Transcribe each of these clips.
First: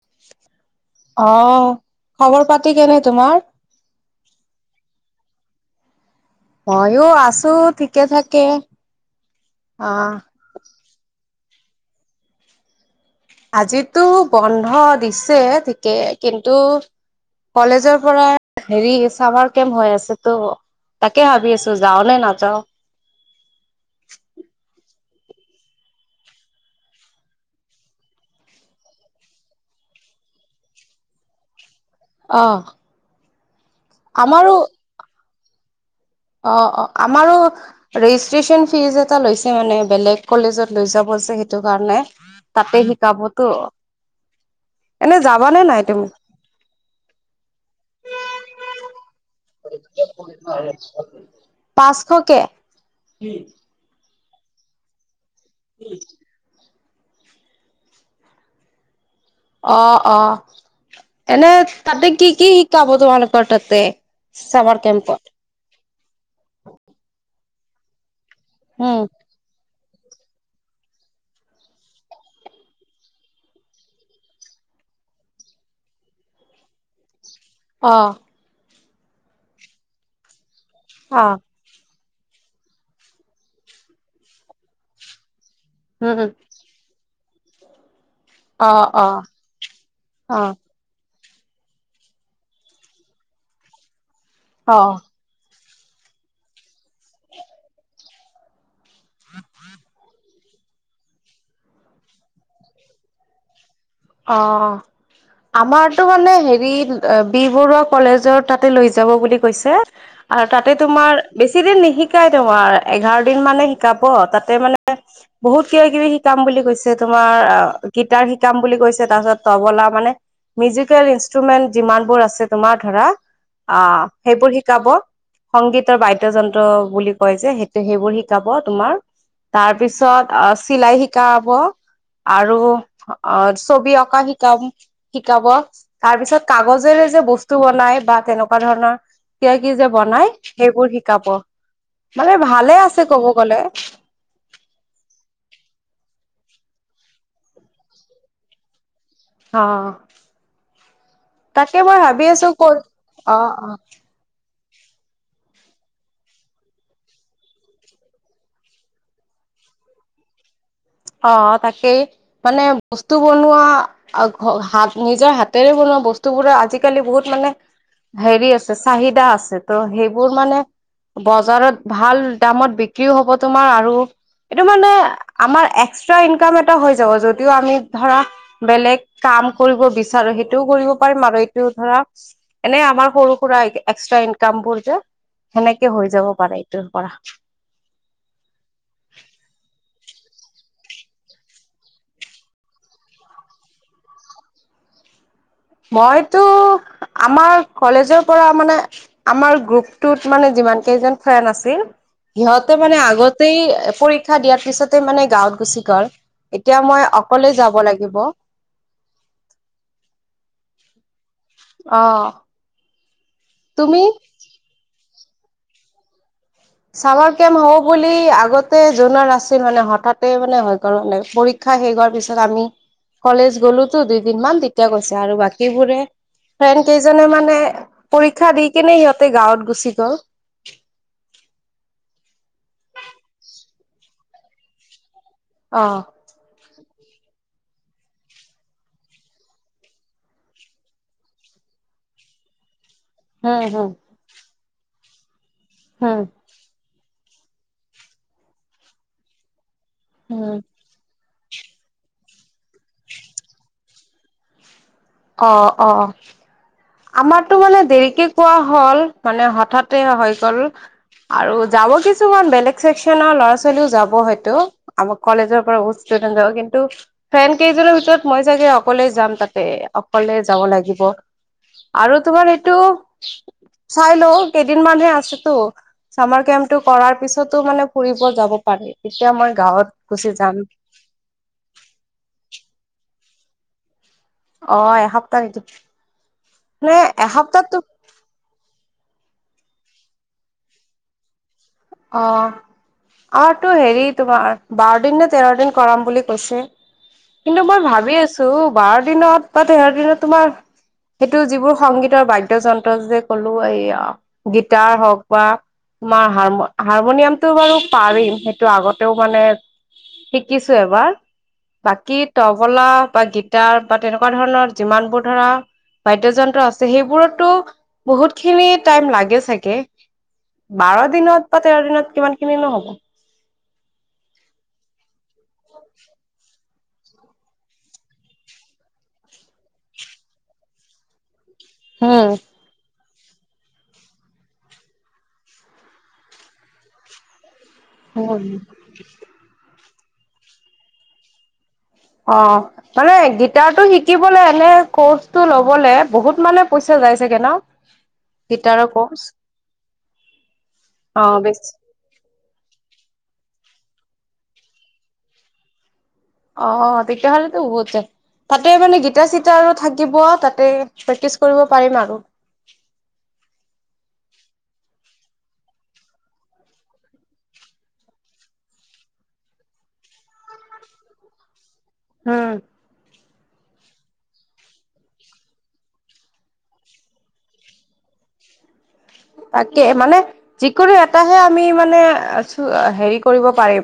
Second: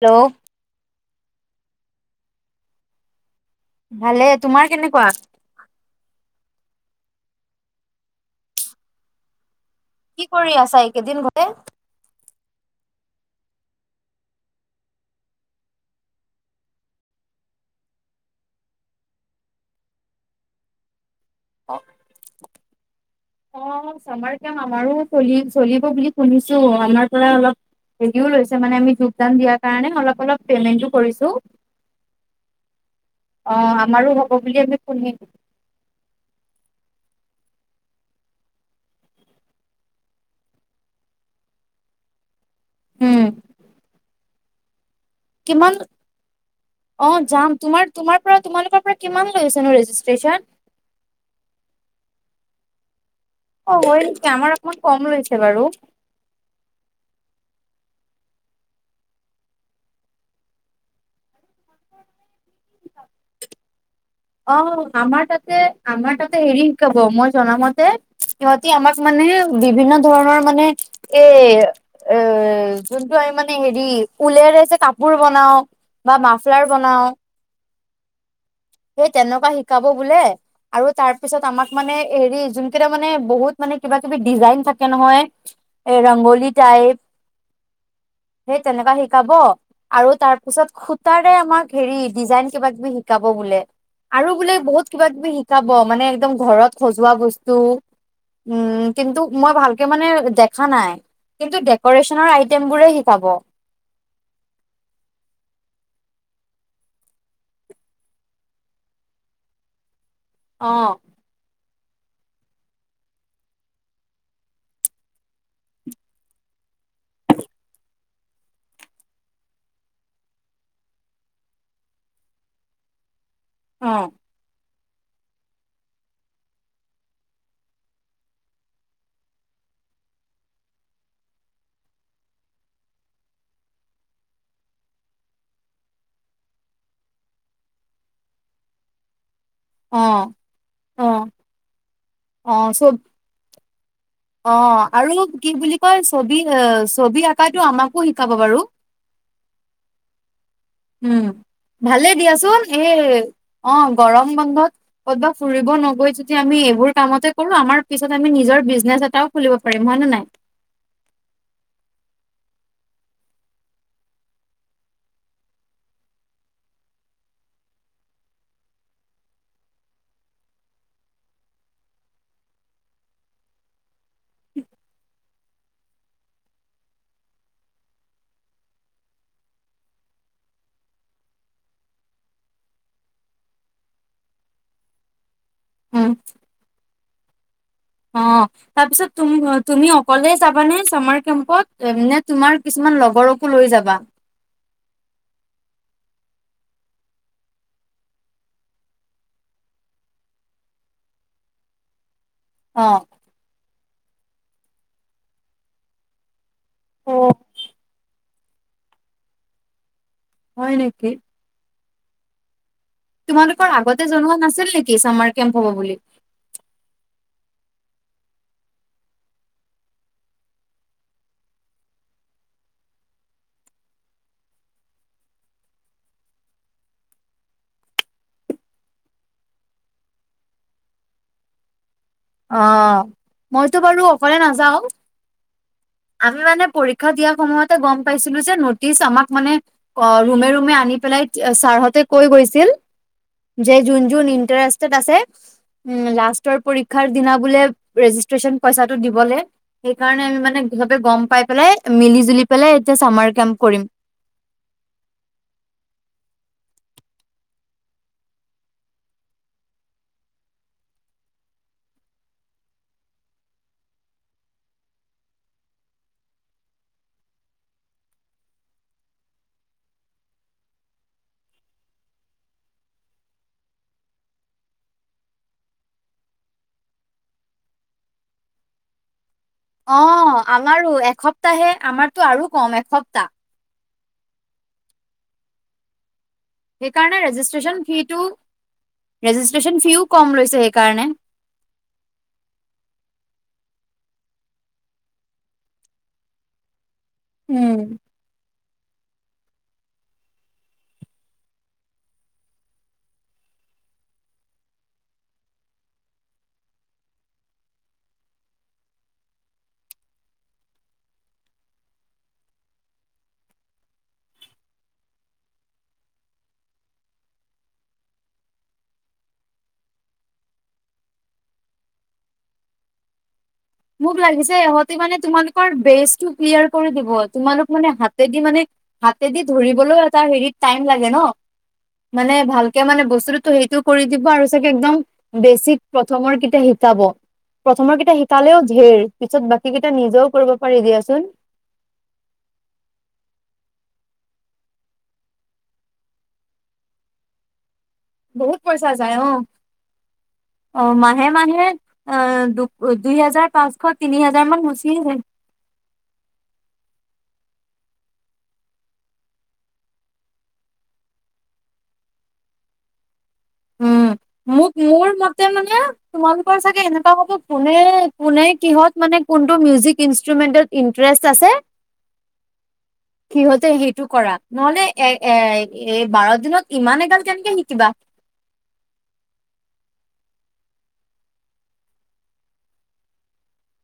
Hello অ', খবৰ পাতি কেনে তোমাৰ? ভালে তোমাৰ কেনেকুৱা? মইয়ো আছো ঠিকে ঠাকে। কি কৰি আছা এইকেইদিন ঘৰে? আজিতো বন্ধ দিছে ঠিকে কিন্তু কলেজৰ পৰা হেৰি, চামাৰ কেম্প হৈ আছেতো। তাকে ভাবি আছোঁ যাও নে নাযাওঁ। অ', আমাৰ চামাৰ কেম্প আমাৰো [unintelligible] চলিব বুলি শুনিছোঁ আমাৰ পৰা অলপ [unintelligible] লৈছে মানে আমি যোগদান দিয়াৰ কাৰণে অলপ অলপ পেমেণ্টটো কৰিছোঁ। অ', অ', আমাৰো হ'ব বুলি আমি শুনিম অ', অ', আমাৰো ৰেজিষ্টেচন ফিজ এটা লৈছে মানে বেলেগ কলেজত ছে, সেইটোকাৰণে তাতে উম শিকাবতো। এনে যাবানে কিমান নাই তুমি অ', যাম তোমাৰ-তোমাৰ পৰা তোমালোকৰ পৰা কিমান লৈছেনো ৰেজিষ্ট্ৰেচন? পাঁচশকে। অ', হয় নিকি আমাৰ অকমান কম লৈছে বাৰু। অ', অ', এনে তাতে কি কি শিকাব তোমালোকৰ তাতে? চামাৰ অ', কেম্পত আমাৰ তাতে আমাৰ তাতে হেৰি শিকাব মই জনামতে তে সিহঁতি আমাক উম মানে বিভিন্ন ধৰণৰ মানে এ-এ যোনটো আমি মানে হেৰি উলেৰে যে কাপোৰ বনাওঁ বা মাফলাৰ বনাওঁ অ'। সেই তেনেকুৱা শিকাব বোলে, আৰু তাৰ অ পিছত আমাক মানে হৰি যোনকেইটা মানে বহুত মানে কিবা কিবি ডিজাইন থাকে নহয় এ উম ৰংগোলী টাইপ সেই অ তেনেকা অ শিকাব, আৰু তাৰ অ পিছত খু তাৰে আমাক হেৰি ডিজাইন কিবা কিবি শিকাব বোলে। আৰু বোলে অ বহুত কিবা কিবি শিকাব মানে একদম ঘৰত সজোৱা বস্তু উম, কিন্তু মই ভালকে মানে দেখা নাই। কিন্তু ডেক'ৰেশ্যনৰ আইটেম বোৰে শিকাব। অ'। আমাৰতো মানে হেৰি বি বৰুৱা কলেজৰ তাতে লৈ যাব বুলি কৈছে। আৰু তাতে তোমাৰ বেছ ছিদিন নিশিকাই তোমাৰ, এঘাৰ দিন মানে শিকাব, তাতে মানে বহুত কিবা-কিবি শিকাম বুলি। কৈছে তোমাৰ, অ গীটাৰ শিকাম বুলি কৈছ তাৰপিছত তবলা মানে মিউজিকেল ইনষ্ট্ৰুমেন্ট যিমানবোৰ আছে তোমাৰ ধৰা অ, সেইবোৰ শিক শিকাব, সংগীতৰ বাদ্যযন্ত্ৰ বুলি কয় যে সেইটো, সেইবোৰ শিকাব তোমাৰ। তাৰ পিছত আহ চিলাই শিকাব আৰু অ ছবি অঁকা শিকাম, শিকাব, তাৰপিছত কাগজেৰে যে বস্তু বনাই বা তেনেকুৱা ধৰণ ৰনৰ য়া কি যে অ বনাই সেইবোৰ অ শিকাব, মানে অ ভালে চব আছে কব গলে। অ, আৰু কি বুলি কয় ছবি, ছবি আঁকাটো আমাকো শিকাব বাৰু? হ উম, ভালেই দিয়াচোন ক'ত এই অ গৰম বন্ধত কতবা ফুৰিব নগৈ যদি আমি এইবোৰ কামতে কৰো, আমাৰ পিছত আমি নিজৰ বিজনেচ এটাও খুলিব পাৰিম। [unintelligible] নাই অ, তাকেই মানে বস্তু বনোৱা অ হাত নিজৰ হাতেৰে বনোৱা বস্তুবোৰে আজিকালি বহুত মানে হেৰি আছে চাহিদা আছে ত' সেইবোৰ মানে বজাৰত ভাল দামত বিক্ৰীও হব তোমাৰ আৰু এইটো মানে আমাৰ এক্সট্ৰা ইনকাম এটা হৈ যাব, যদিও আমি ধৰা বেলেগ কাম কৰিব বিচাৰো, সেইটোও কৰিব ৰিম আৰু এইটোও ধৰা এনেই আমাৰ সৰু-সুৰা এক্সট্ৰা ইনকামবোৰ যে সেনেকে হৈ উম, যাব পাৰে এইটোৰ পৰা অ তাৰপিছ তুম তুমি অ কলে যাবানে চামাৰ কেম্পত, নে তোমাৰ কিছুমান লগৰকো লৈ যাবা? মইতো আমাৰ কলেজৰ পৰা মানে আমাৰ গ্ৰুপটোত মানে মান কেইজন ফ্ৰেন আছিল সিহঁতে অ মানে আগতেই পৰীক্ষা দিয়াৰ পিছতে মানে গাঁৱত গুচি গ'ল। এতিয়া মই অ অকলে যাব লাগিব। হয় নেকি? অহ। তোমালোকৰ আগতে জনোৱা নাছিল নেকি চামাৰ কেম্প হব বুলি? চামাৰ কেম্প হব বুলি আগতে জনোৱা নাছিল মানে হঠাতে মানে হয় গল মানে পৰীক্ষ শেষ হোৱাৰ পিছত আমি কলেজ গ'লোতো দুইদিন মান তেতিয়া কৈছে আৰু বাকীবোৰে ফ্ৰেণ্ড কেইজনে মানে পৰীক্ষা দি কিনে সিহঁতে গাঁৱত গুচি গ'ল। [inaudible] অ', মইতো বাৰু অকলে নাযাও, অ' আমি মানে পৰীক্ষা দিয়াৰ সময়তে গম পাইছিলো যে নটিছ আমাক মানে অ ৰুমে-ৰুমে আনি পেলাই ছা হতে কৈ গৈছিল হম যে হম যোন-যোন ইন্টাৰেষ্টেত আছে হম। লাষ্টৰ পৰী ক্ষাৰ দিনা বোলে ৰেজিষ্ট্ৰেশচন পইচাটো দিবলে, সেইকাৰণে আমি উম, মানে সিহতে গম পাই পেলাই মিলি-জুলি পেলাই এতিয়া চামাৰ কেম্প কৰিম। অ, অ। আমাৰতো মানে দেৰিকে কোৱা হ'ল, মানে হঠাতে হৈ গল। আৰু যাব কিছুমান বেলেগ চেকচনৰ ল'ৰা-ছোৱালীও যাব হয়তো, আমাৰ কলেজৰ পৰা ও কিন্তু ফ্ৰেণ্ড কেইজনৰ ভিতৰত মই চাগে অকলে যাম তাতে। অকলে যাব লাগিব আৰু তোমাৰ এইটো চাই লও, কেইদিনমানহে আছেতো। চামাৰ কেম্পটো কৰাৰ পিছতো মানে ফুৰিব যাব পাৰে। অ', আমাৰো এসপ্তাহে, আমাৰতো আৰু কম এসপ্তাহ। অ এসপ্তাহ নেকি? মানে সেইকাৰণে এসপ্তাহতো ৰেজিষ্ট্ৰেশচন ফিটো ৰেজিষ্ট্ৰচন ফিও কম লৈছে সেইকাৰণে। অ আৰু তো হেৰি তোমাৰ বাৰদিন নে তেৰদিন কৰাম বুলি কৈছে। কিন্তু মই উম ভাবি আছো বাৰ দিনত বা তেৰ দিনত তোমাৰ সেইটো যিবোৰ সংগীতৰ বাদ্যযন্ত্ৰ যে কলো এই গীটাৰ হওক বা মাৰ হাৰ হাৰমনিয়ামতটো বাৰু পাৰিম সেইটো আগতেও মানে শিকিছো এবাৰ। বাকী তবলা বা গিটাৰ বা তেনেকুৱা ধৰণৰ যিমানবোৰ ধৰা বাদ্যযন্ত্ৰ আছে সেইবোৰত তো বহুত খিনি টাইম লাগে চাগে বাৰ দিনত বা তেৰ দিনত কিমান খিনি নহ'ব। মোক লাগিছে। ইহঁতে মানে তোমালোকৰ বেচটো ক্লিয়াৰ কৰি দিব। তোমালোক মানে হাতেদি মানে হাতেদি ধৰিবলৈও এটা হেৰি টাইম লাগে ন, মানে ভালকে মানে বস্তু টো সেইটো কৰি দিব আৰু চাগে একদম বেছিক প্ৰথমৰ কেইটা শিকাব। প্ৰথমৰ কেইটা উম শিকালেও ধেৰ পিছত বাকী কেইটা নিজেও কৰিব পাৰি দিয়াচোন। অ মানে গিটাৰ টো শিকিবলে এনে ক'ৰ্চটো লবলে বহুত মানে পইচা যায়ছাগে ন? বহুত পইচা গিটাৰৰ যায় কৰ্চ অ। অ মাহে মাহে অ দু দুই হেজাৰ পাঁচ -শ তিনি হাজাৰ মান গুছিয়ে যায়। অ তেতিয়াহ'লেতো বহুত যায়। তাতে মানে গিটাৰ - চিটাৰও থাকিব তাতে প্ৰেক্টিচ কৰিব পাৰিম আৰু। উম। মোক মোৰ মতে মানে তোমালোকৰ চাগে এনেকুৱা হব কোনে - কোনে কিহত মানে কোনটো মিউজিক ইষ্টোমেণ্টত ইণ্টাৰেষ্ট আছে হম। সিহঁতে সেইটো কৰা। নহলে এ এ এই বাৰ দিনত ইমান এগাল কেনেকে শিকিবা? তাকে মানে যিকোনো এটাহে আমি মানে চ হেৰি কৰিব পাৰিম।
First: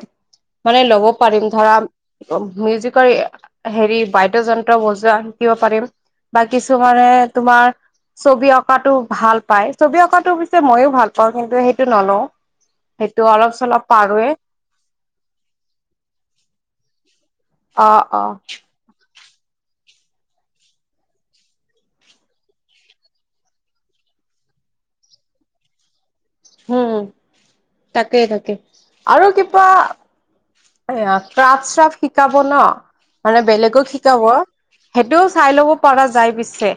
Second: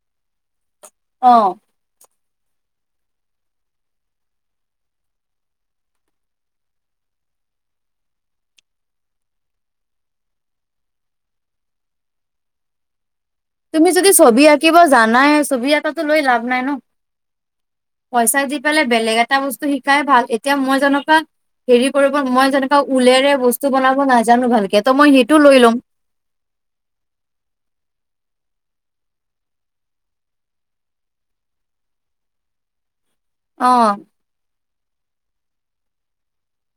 মানে ল'ব পাৰিম অ', ধৰা মিউজিকৰ হেৰি বাদ্যয়যন্ত্ৰ বজোৱা শিকিব পাৰিম। বা কিছুমানানে তোমাৰ ছবি অঁকাতটো ভাল পাই। ছবি অঁকাত হৈছে মইয়ো ভাল পাওঁ, কিন্তু সেইটো নলও সেই তুমি যদি ছবি আঁকিব জানাই ছবি আঁকাতটো লৈ লাভ নাই ন! অ অ পইচা দি পেলাই বেলেগ এটা বস্তু শিকাই ভাল। এতিয়া মই যেনেকুৱা হেৰি কৰিব। মই যেনেকা উলেৰে বস্তু বনাব নাজানো ভালকে ত মই সেইটো লৈ লম উম, তাকেই তাকেই আৰু কিবা এয়া ট্ৰাফ-শ্ৰাফ শিকাব ন, মানে বেলেগক অ', শিকাব সেইটো চাই লব পৰাা যায় পিছে।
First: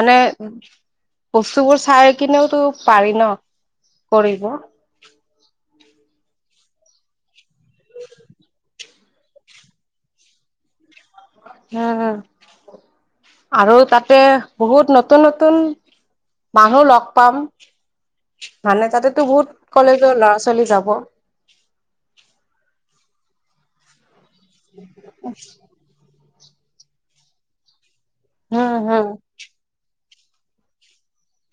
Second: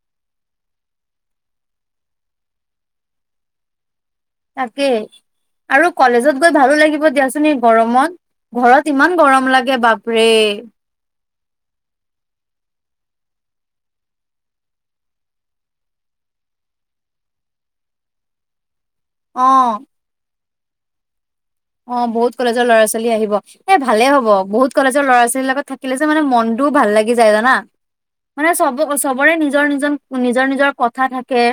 মানে বস্তুবোৰ চাই কিনেওতো পাৰি ন? কৰিব। তাকেই আৰু কলেজত গৈ ভালো লাগিব দিয়াচোন গৰমত ঘৰত ইমান গৰম লাগে বাপৰে উম, আৰু তাতে বহুত নতুন নতুন মানুহ লগ পাম। মানে তাতেতো অ বহুত কলেজৰ ল'ৰা ছোৱালী যাব। অ, বহুত কলেজৰ ল'ৰা ছোৱালী আহিব। এ ভালে হব বহুত কলেজৰ ল'ৰা ছোৱালীৰ লগত থাকিলে যে মানে মন মনতটোও ভাল লাগি যায় জানা। মানে হম চব হম চবৰে নিজৰ নিজৰ নিজৰ নিজৰ কথা থাকে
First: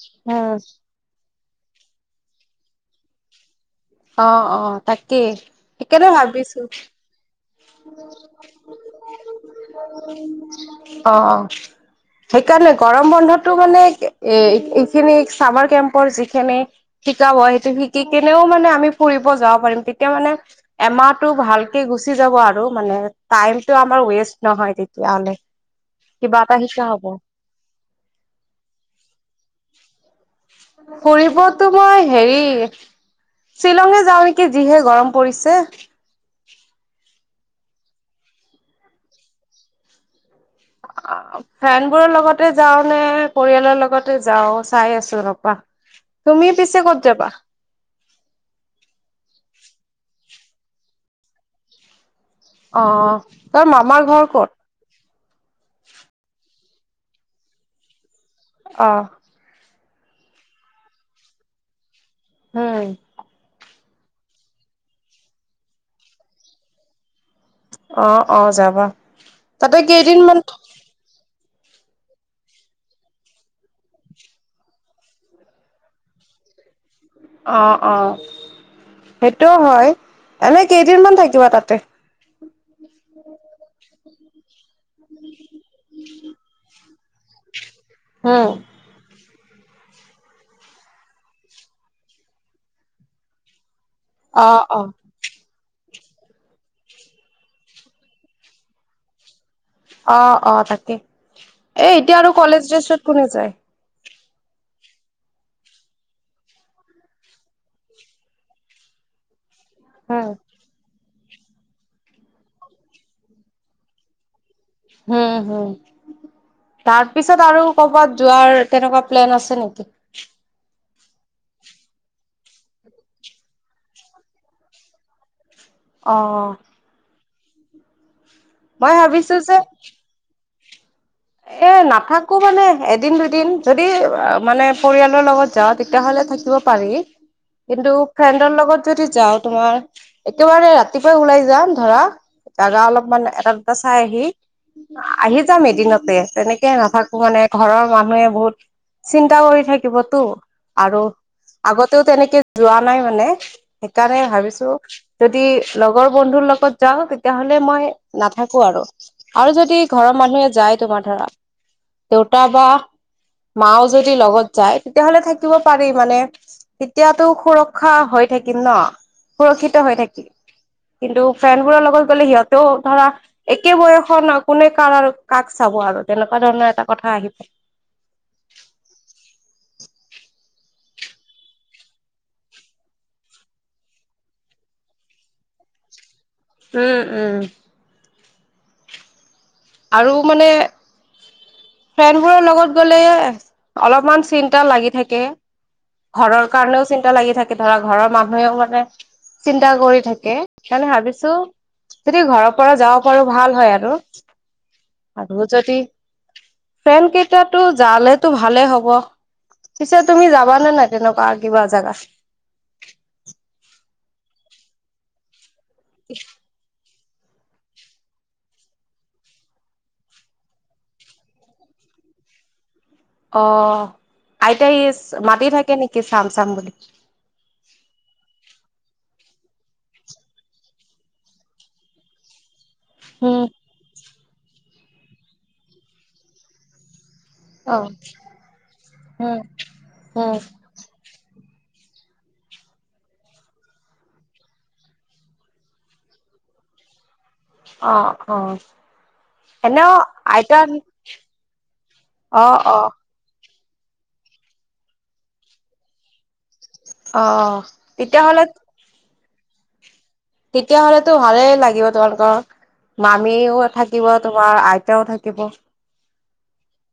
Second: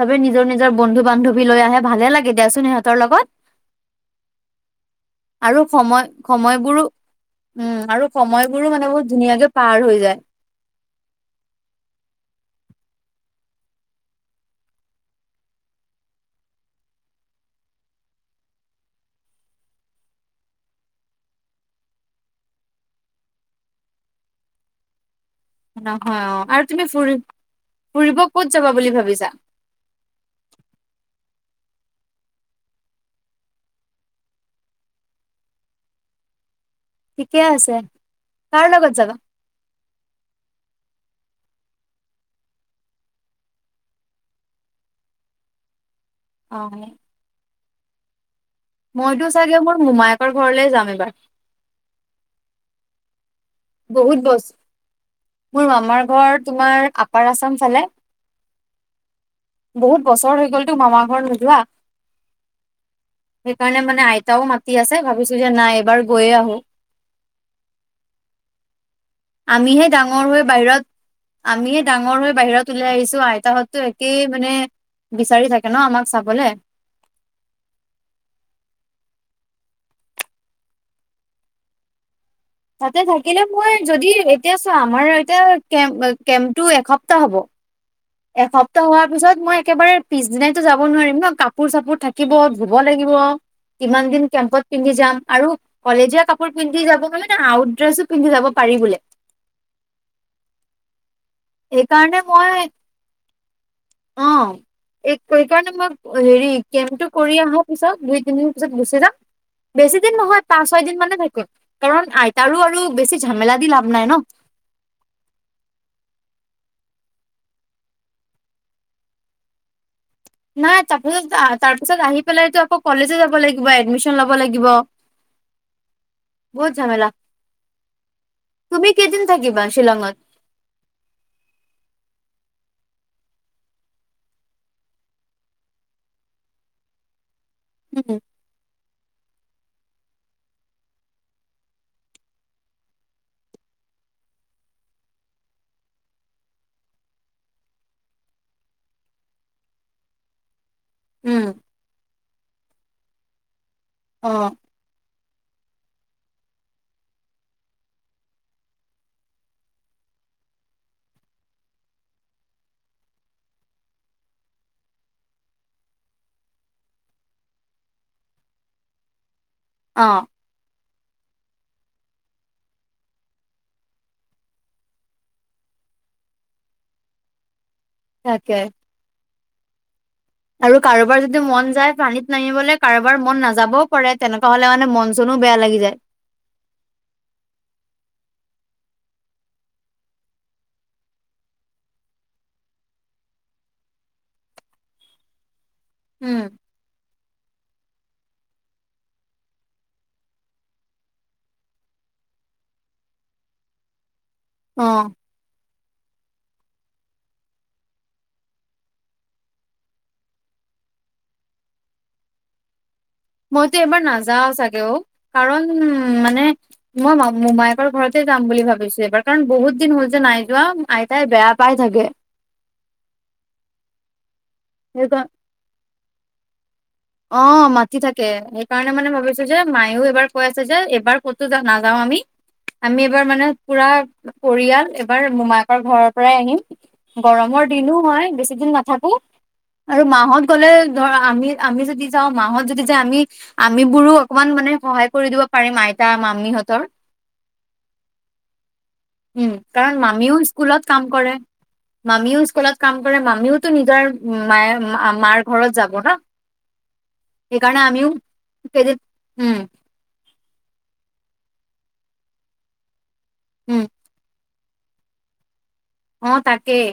সবেই নিজৰ হম নিজৰ বন্ধু বান্ধৱ লৈ আহে ভালে লাগে দেচোন সিহঁতৰ লগত। অ', অ', তাকেই আৰু সময় সিকেইতে ভাবিছোঁ সময়বোৰো উম আৰু সময়বোৰো মানে বহুত ধুনীয়াকে পাৰ হৈ যায়। অ', অ'। সেইকাৰণে গৰম বন্ধটো মানে এ এইখিনি চামাৰ কেম্পৰ যিখিনি শিকা হয় সেইটো শিকি কিনেও মানে আমি ফুৰিব যাব পাৰিম তেতিয়া মানে এমাহটো ভালকে গু চি যাব আৰু মানে টাইমতটো আমাৰ ৱেষ্ট নহয় তেতিয়াহ'লে নহয় কিবা অ', এটা আৰু শিকা তুমি হ'ব ফুৰি ফুৰিব ক'ত যাবা বুলি ভাবিছা? ফুৰিবতো মই হেৰি শ্বিলঙে যাওঁ নেকি যিহে গৰম পৰিছে। ঠিকে আছে, কাৰ লগত যাবা? ফ্ৰেণ্ড বোৰৰ লগতে যাও নে পৰিয়ালৰ লগতে যাওঁ চাই আছো ৰপা। তুমি পিছে অ ক'ত যাবা? মইতো চাগে মোৰ মোমায়েকৰ ঘৰলে যাম এইবাৰ। অ'। তোৰ মামাৰ বহুত ঘৰ ক'ত? বস্তু মোৰ মামাৰ ঘৰ তোমাৰ আপাৰ আছাম ফালে। অহ। বহুত বছৰ হৈ গ'লতো মামাৰ ঘৰত নোযোৱা, উম, সেইকাৰণে মানে নাই আইতাও মাতি আছে ভাবিছো যে নাই এবাৰ গৈয়ে আহো। অ অ যাবা। তাতে আমিহে ডাঙৰ কেইদিনমান হৈ বাহিৰত আমি ডাঙৰ হৈ বাহিৰত ওলাই আহিছো আইতাহতো একেই মানে বিচাৰি থাকে ন আমাক চাবলে। অ, অঁ। সেইটোও হয়, এনে কেইদিনমান থাকিব তাতে? তাতে থাকিলে মই যদি এতিয়া চোৱা আমাৰ এতিয়া কে কেম্পটো এসপ্তাহ হ'ব। এ উম, হপ্তাহ হোৱাৰ পিছত পত মই একেবাৰে পিছ দিনাইতো যাব নোৱাৰিম ন কাপোৰ চাপোৰ থাকিব ধুব লাগিব। কিমান দিন অ', কেম্পত অ', পিন্ধি যাম আৰু কলেজীয়া কাপোৰ পিন্ধি যাব কাৰণে আউট ড্ৰেছো পিন্ধি যাব পাৰি বোলে। অ অ তাকে এ এতিয়া সেইকাৰণে আৰু মই কলেজ ড্ৰেছত কোনে যায়। অ। এই সেইকাৰণে মই হেৰি কেম্পটো কৰি আহো পিছত দুই তিনিদিন পিছত গুচি যাম। বেছি দিন উম, নহয় পাঁচ ছয় দিন মানে থাক কাৰণ আইতাৰো আৰু বেছি ঝামেলা দি লাভ নাই ন। হম হম। তাৰপিছত আৰু কৰবাত যোৱাৰ তেনেকুৱা প্লেন আছে নেকি? তাৰপিছত তাৰপিছত আহি পেলাইো আকৌ কলেজো যাব লাগিব এডমিচন লব লাগিব। অ'। বহত ঝামেলা। তুমি মই কেইদিন ভাবিছো যে থাকিবা শ্বিলঙত এ নাথাকো মানে এদিন দুদিন যদি মানে পৰিয়ালৰ লগত যাওঁ তেতিয়াহলে থাকিব পাৰে কিন্তু উম ফ্ৰেডৰ লগত যদি যাওঁ তোমাৰ একেবাৰে ৰাতিপুৱাই ওলাই যাম ধৰা জাগা অলপমান এটা দুটা চাই আহি আহি যাম এদিনত তেনেকে নাথাকো মানে ঘৰৰ মানুহে বহুত চিন্তা কৰি থাকিবতো আৰু উম আগতেও তেনেকে যোৱা নাই মানে সেইকাৰণে অ ভাবিছো যদি লগৰ বন্ধুৰ লগত যাওঁ তেতিয়াাহলে মই নাথাকো আৰু আৰু যদি ঘৰৰ মানুহে যায়। তোমাৰ দুটা বা মাও যদি লগত যায় তেতিয়াহ'লে থাকিব পাৰি মানে তেতিয়াতো সুৰক্ষা হৈ থাকিম ন সুৰক্ষিত হৈ অ থাকিম। কিন্তু ফ্ৰেণ্ডবোৰৰ লগত গ'লে সিহঁতেও ধৰা একে বয়সৰ কোনে কাৰৰ ক চাব আৰু তেনেকুৱা ধৰণৰ এটা কথা আহি পৰে তাকে। আৰু কাৰোবাৰ যদি মন যায় পানীত নাহিবলৈ কাৰোবাৰ মন নাযাবও পাৰে তেনেকুৱা হলে মানে মন চন ও বেয়া লাগি যায়। উম উম। আৰু মানে ফ্ৰেণ্ডবোৰৰ লগত গ'লে অলপমান চিন্তা লাগি থাকে উম। ঘৰৰ কাৰণেও চিন্তা লাগি থাকে। ধৰা ঘৰৰ মানুহেও মানে চিন্তা কৰি থাকে সেইকাৰণে ভাবিছো যদি ঘৰৰ পৰা যাব পাৰো ভাল হয় আৰু অ আৰু যদি ফেন কেইটাতো জালেতো ভালে হ'ব পিছে তুমি যাবাানে নাই তেনেকুৱা কিবা জোগা মইতো এবাৰ নাযাওঁ চাগেও কাৰণ মানে মই মো মায়েকৰ ঘৰতে যাম বুলি ভাবিছো এইবাৰ কাৰণ বহুত দিন হল যে নাই যোৱা আইতাই বেয়া পাই থাকে [inaudible] অ আইতা ই সেইকাৰ মাতি থাকে নেকি চাম চাম বুলি অ মাতি থাকে সেইকাৰণে মানে ভাবিছো যে মায়ও এইবাৰ কৈ আছে যে এইবাৰ ক'তো নাযাও আমি আমি এবাৰ উম মানে পুৰা পৰিয়াল এবাৰ মোমায়কৰ ঘৰৰ পৰাই আহিম গৰমৰ অ দিনো হয় বেছি দিন নাথাকো উম আৰু উম মাহত গলে ধৰ আমি আমি যদি যাওঁ মাহত যদি যা আমি আম বোৰো অকমান মানে সহায় কৰি দিব পাৰিম আইতা মামি ত অ অ উম এনেও কাৰণ মামীও আইতা স্কুলত কাম কৰে অ মামীও অ স্কুলত কাম কৰে মামীও নিজৰ মায়ে মাৰ ঘৰত যাব ন অ সেইকাৰণে আমিও তেতিয়াহ'লে কে উম। তেতিয়াহ'লেতো ভালেই লাগিব তোমালোকৰ মামিও উম থাকিব তোমাৰ আই এওঁ থাকিব অ', তাকেই।